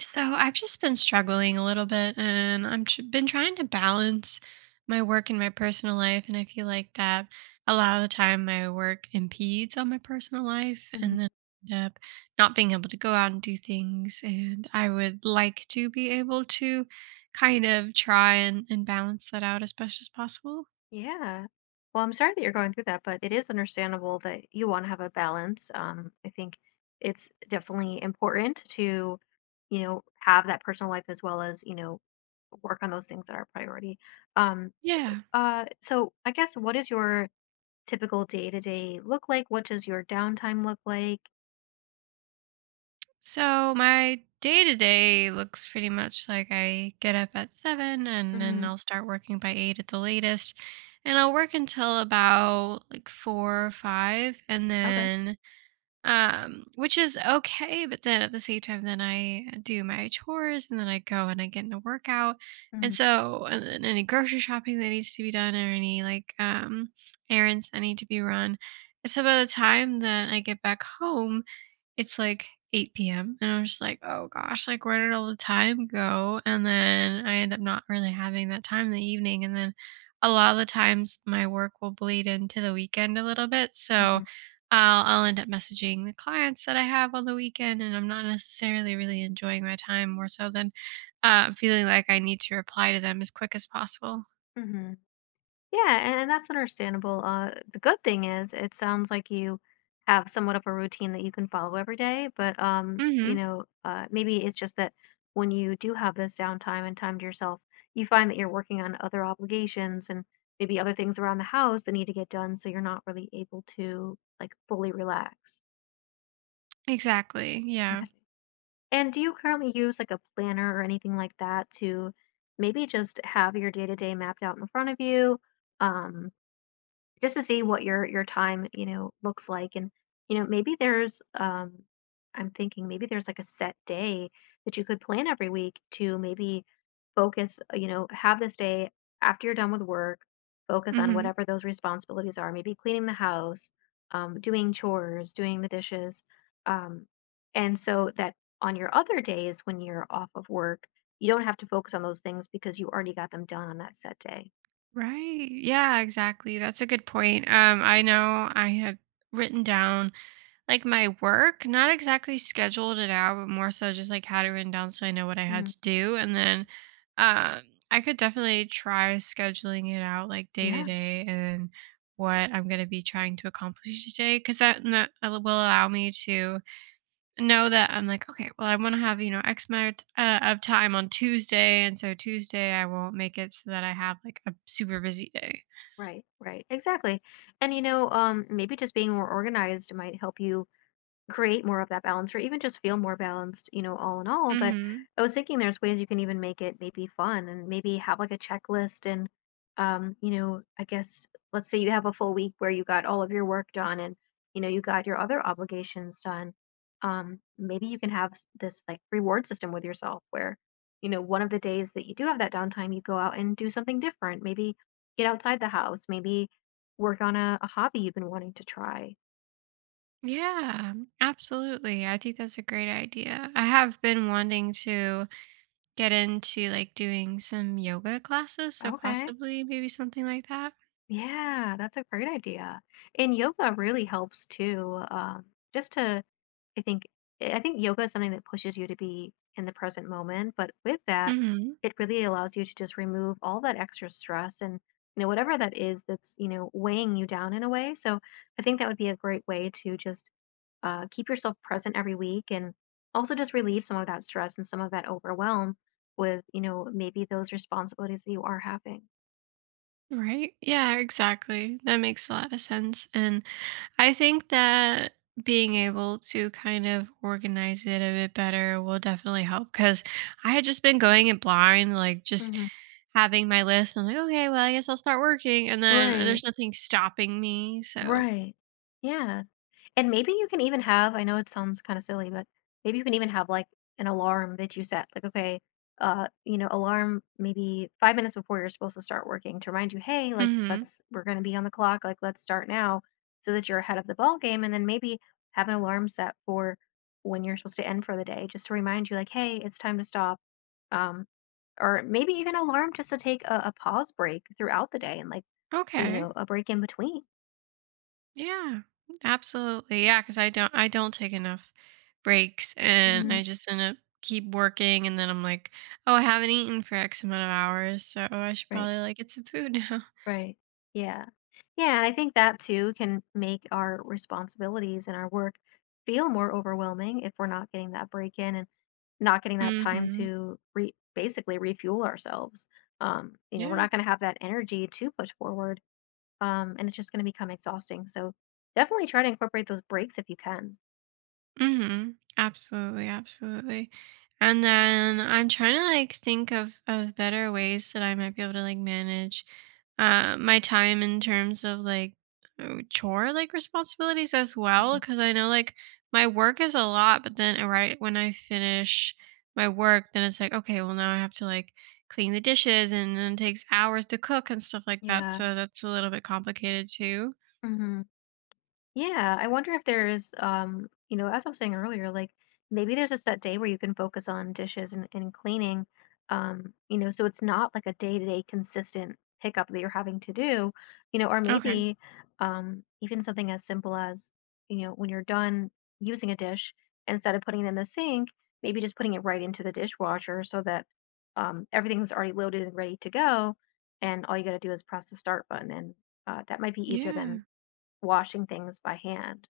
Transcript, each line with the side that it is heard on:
right: So I've just been struggling a little bit, and been trying to balance my work and my personal life, and I feel like that a lot of the time my work impedes on my personal life,
left: Mhm.
right: and then I end up not being able to go out and do things. And I would like to be able to kind of try and balance that out as best as possible.
left: Yeah. Well, I'm sorry that you're going through that, but it is understandable that you want to have a balance. I think it's definitely important to, you know, have that personal life as well as, you know, work on those things that are a priority. Um,
right: Yeah.
left: so I guess what does your typical day to day look like? What does your downtime look like?
right: So my day to day looks pretty much like I get up at seven, and then
left: Mm-hmm.
right: I'll start working by eight at the latest. And I'll work until about like four or five, and
left: Okay.
right: then which is okay. But then at the same time, then I do my chores, and then I go and I get in a workout. And
left: Mm-hmm.
right: so and then any grocery shopping that needs to be done, or any like errands that need to be run. And so by the time that I get back home, it's like 8 PM, and I'm just like, "Oh gosh, like, where did all the time go?" And then I end up not really having that time in the evening. And then a lot of the times, my work will bleed into the weekend a little bit, so
left: Mm-hmm.
right: I'll end up messaging the clients that I have on the weekend, and I'm not necessarily really enjoying my time more so than, feeling like I need to reply to them as quick as possible.
left: Mm-hmm. Yeah, and that's understandable. The good thing is, it sounds like you have somewhat of a routine that you can follow every day. But you
right: Mhm.
left: know, maybe it's just that when you do have this downtime and time to yourself, you find that you're working on other obligations and maybe other things around the house that need to get done, so you're not really able to like fully relax.
right: Exactly, yeah.
left: Okay. And do you currently use like a planner or anything like that to maybe just have your day to day mapped out in front of you? Um, just to see what your time, you know, looks like, and you know, maybe there's I'm thinking maybe there's like a set day that you could plan every week to maybe focus, you know, have this day after you're done with work, focus on
right: Mhm.
left: whatever those responsibilities are, maybe cleaning the house, doing chores, doing the dishes, um, and so that on your other days when you're off of work, you don't have to focus on those things because you already got them done on that set day.
right: Right. Yeah, exactly. That's a good point. I know I had written down like my work, not exactly scheduled it out, but more so just like had it written down so I know what I had
left: Mhm.
right: to do. And then um I could definitely try scheduling it out like day to
left: Yeah,
right: day and what I'm gonna be trying to accomplish each day, because that will allow me to know that I'm like, okay, well, I want to have, you know, X amount of time on Tuesday. And so Tuesday, I won't make it so that I have like a super busy day.
left: right, right. Exactly. And you know, maybe just being more organized might help you create more of that balance or even just feel more balanced, you know, all in all. But
right: Mm-hmm.
left: I was thinking there's ways you can even make it maybe fun and maybe have like a checklist and you know, I guess let's say you have a full week where you got all of your work done and you know, you got your other obligations done. Maybe you can have this like reward system with yourself where, you know, one of the days that you do have that downtime, you go out and do something different. Maybe get outside the house, maybe work on a hobby you've been wanting to try.
right: Yeah, absolutely. I think that's a great idea. I have been wanting to get into like doing some yoga classes. So
left: Okay.
right: possibly maybe something like that.
left: Yeah, that's a great idea. And yoga really helps too. Just to, I think, I think yoga is something that pushes you to be in the present moment. But with that,
right: Mm-hmm.
left: it really allows you to just remove all that extra stress and, you know, whatever that is that's, you know, weighing you down in a way. So I think that would be a great way to just keep yourself present every week and also just relieve some of that stress and some of that overwhelm with, you know, maybe those responsibilities that you are having.
right: Right. Yeah, exactly. That makes a lot of sense. And I think that being able to kind of organize it a bit better will definitely help, because I had just been going it blind, like just
left: Hmm
right: having my list. I'm like, okay, well, I guess I'll start working. And then
left: Right.
right: there's nothing stopping me. So,
left: Right. Yeah. And maybe you can even have, I know it sounds kind of silly, but maybe you can even have like an alarm that you set. Like, okay, you know, alarm maybe 5 minutes before you're supposed to start working to remind you, hey, like
right: hmm
left: let's we're gonna be on the clock, like let's start now so that you're ahead of the ball game. And then maybe have an alarm set for when you're supposed to end for the day, just to remind you, like, hey, it's time to stop. Um, or maybe even alarm just to take a pause break throughout the day and like, you
right: okay.
left: know, a break in between.
right: Yeah, absolutely. Yeah, because I don't take enough breaks, and
left: Mhm.
right: I just end up keep working. And then I'm like, oh, I haven't eaten for X amount of hours. So I should
left: Right,
right: probably like get some food now.
left: right. Yeah. Yeah, and I think that too can make our responsibilities and our work feel more overwhelming if we're not getting that break in and not getting that time
right: hmm
left: to basically refuel ourselves. You know, we're
right: Yeah.
left: not going to have that energy to push forward, and it's just going to become exhausting. So definitely try to incorporate those breaks if you can.
right: Mm-hmm. Absolutely, absolutely. And then I'm trying to like think of better ways that I might be able to like manage my time in terms of like chore like responsibilities as well,
left: Mhm.
right: because I know like my work is a lot, but then right when I finish my work, then it's like okay, well now I have to like clean the dishes, and then it takes hours to cook and stuff like that.
left: Yeah.
right: So that's a little bit complicated too.
left: hmm Yeah, I wonder if there's, you know, as I was saying earlier, like maybe there's a set day where you can focus on dishes and cleaning, you know, so it's not like a day-to-day consistent pickup that you're having to do, you know, or
right: Okay.
left: maybe even something as simple as, you know, when you're done using a dish, instead of putting it in the sink, maybe just putting it right into the dishwasher so that everything's already loaded and ready to go, and all you got to do is press the start button, and that might be easier
right: Yeah.
left: than washing things by hand.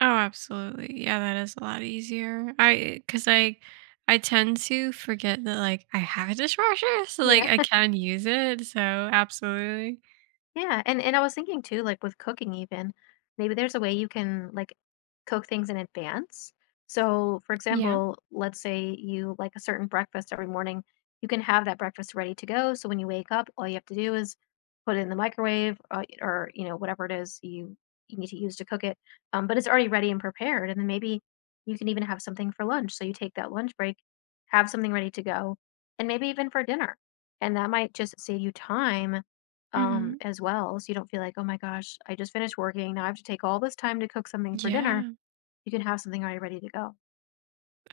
right: Oh, absolutely. Yeah, that is a lot easier. I because I tend to forget that like I have a dishwasher, so like
left: Yeah,
right: I can use it. So absolutely.
left: yeah, and I was thinking too, like with cooking even, maybe there's a way you can like cook things in advance. So, for
right: Yeah.
left: example, let's say you like a certain breakfast every morning, you can have that breakfast ready to go. So when you wake up, all you have to do is put it in the microwave, or you know, whatever it is you need to use to cook it. But it's already ready and prepared, and then maybe you can even have something for lunch. So you take that lunch break, have something ready to go, and maybe even for dinner, and that might just save you time,
right: hmm
left: as well. So you don't feel like, oh my gosh, I just finished working. Now I have to take all this time to cook something for dinner.
right: Yeah.
left: You can have something already ready to go.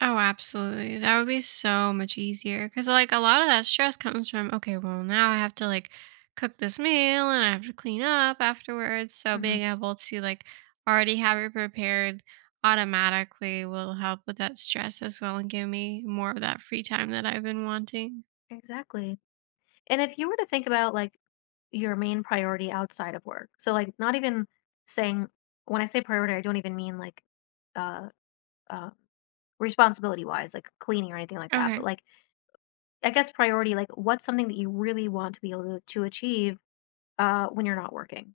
right: Oh, absolutely. That would be so much easier because, like, a lot of that stress comes from, okay, well, now I have to, like, cook this meal, and I have to clean up afterwards. So,
left: Hmm
right: being able to, like, already have it prepared automatically will help with that stress as well, and give me more of that free time that I've been wanting.
left: Exactly. And if you were to think about like your main priority outside of work, so like not even saying, when I say priority, I don't even mean like uh, uh, responsibility wise, like cleaning or anything like that. But
right: Okay.
left: like, I guess priority, like what's something that you really want to be able to achieve when you're not working?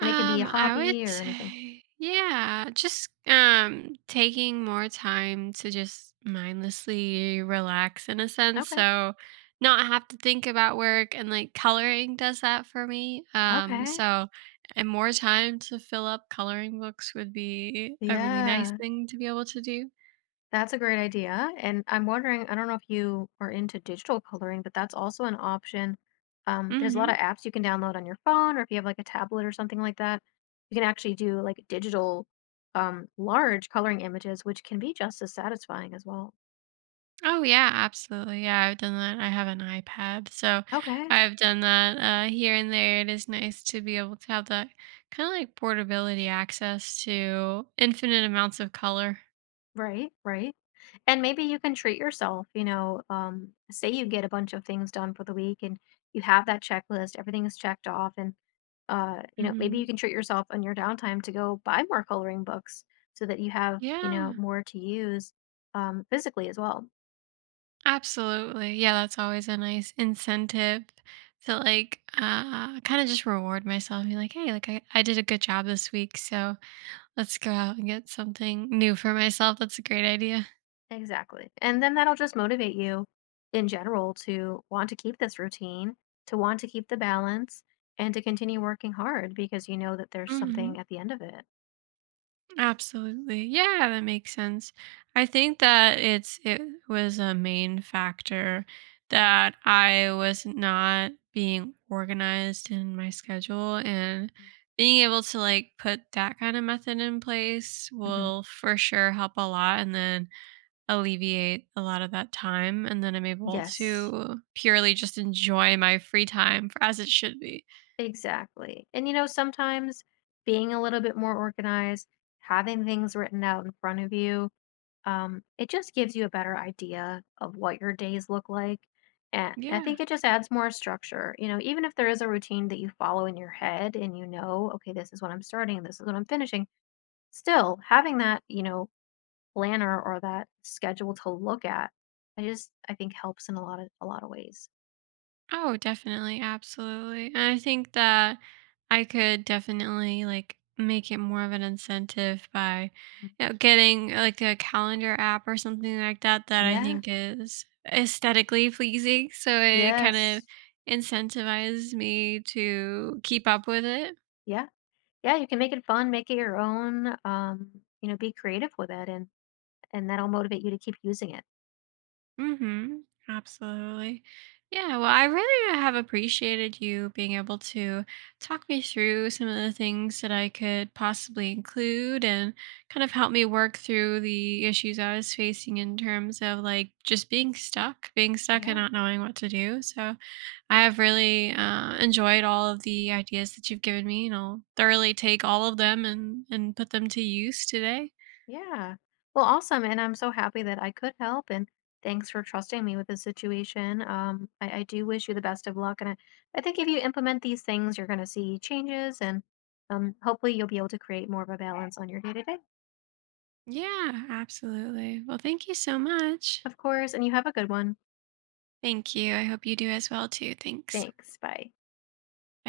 left: And it can be a
right: I would
left: hobby or anything.
right: say, yeah, just taking more time to just mindlessly relax in a sense.
left: Okay.
right: So not have to think about work, and like coloring does that for me.
left: Okay.
right: So and more time to fill up coloring books would be a really nice
left: Yeah,
right: thing to be able to do.
left: that's a great idea. And I'm wondering, I don't know if you are into digital coloring, but that's also an option. There's a lot
right: Mhm.
left: of apps you can download on your phone, or if you have like a tablet or something like that, you can actually do like digital, large coloring images, which can be just as satisfying as well.
right: Oh yeah, absolutely. Yeah, I've done that. I have an iPad, so
left: Okay.
right: I've done that here and there. It is nice to be able to have that kind of like portability access to infinite amounts of color.
left: Right, right. And maybe you can treat yourself, you know, say you get a bunch of things done for the week and you have that checklist, everything is checked off, and you know, maybe you
right: Hmm
left: can treat yourself on your downtime to go buy more coloring books so that you have, you know,
right: Yeah,
left: more to use physically as well.
right: absolutely. Yeah, that's always a nice incentive to like kind of just reward myself and be like, hey, like I did a good job this week, so let's go out and get something new for myself. That's a great idea.
left: Exactly. And then that'll just motivate you in general to want to keep this routine, to want to keep the balance, and to continue working hard because you know that there's
right: Mhm.
left: something at the end of it.
right: Absolutely. Yeah, that makes sense. I think that it's it was a main factor that I was not being organized in my schedule, and
left: Mhm.
right: being able to like put that kind of method in place
left: hmm
right: will for sure help a lot, and then alleviate a lot of that time, and then I'm able
left: Yes.
right: to purely just enjoy my free time for, as it should be.
left: Exactly. And you know, sometimes being a little bit more organized, having things written out in front of you, it just gives you a better idea of what your days look like. And I
right: Yeah.
left: think it just adds more structure. You know, even if there is a routine that you follow in your head and you know, okay, this is what I'm starting, this is what I'm finishing, still having that, you know, planner or that schedule to look at, I think helps in a lot of ways.
right: Oh, definitely. Absolutely. And I think that I could definitely like make it more of an incentive by,
left: Mhm.
right: you know, getting like a calendar app or something like that that I
left: Yeah.
right: think is aesthetically pleasing. So it kind of
left: Yes.
right: incentivizes me to keep up with it.
left: Yeah. Yeah, you can make it fun, make it your own, you know, be creative with it, and that'll motivate you to keep using it.
right: Mm-hmm. Absolutely. Yeah, well, I really have appreciated you being able to talk me through some of the things that I could possibly include, and kind of help me work through the issues I was facing in terms of like just being stuck and
left: Yeah.
right: not knowing what to do. So I have really enjoyed all of the ideas that you've given me, and I'll thoroughly take all of them, and put them to use today.
left: Yeah. Well, awesome, and I'm so happy that I could help and thanks for trusting me with this situation. I do wish you the best of luck, and I think if you implement these things, you're gonna see changes, and hopefully you'll be able to create more of a balance on your day to day.
right: Yeah, absolutely. Well, thank you so much.
left: Of course, and you have a good one.
right: Thank you. I hope you do as well too. Thanks.
left: Thanks. Bye.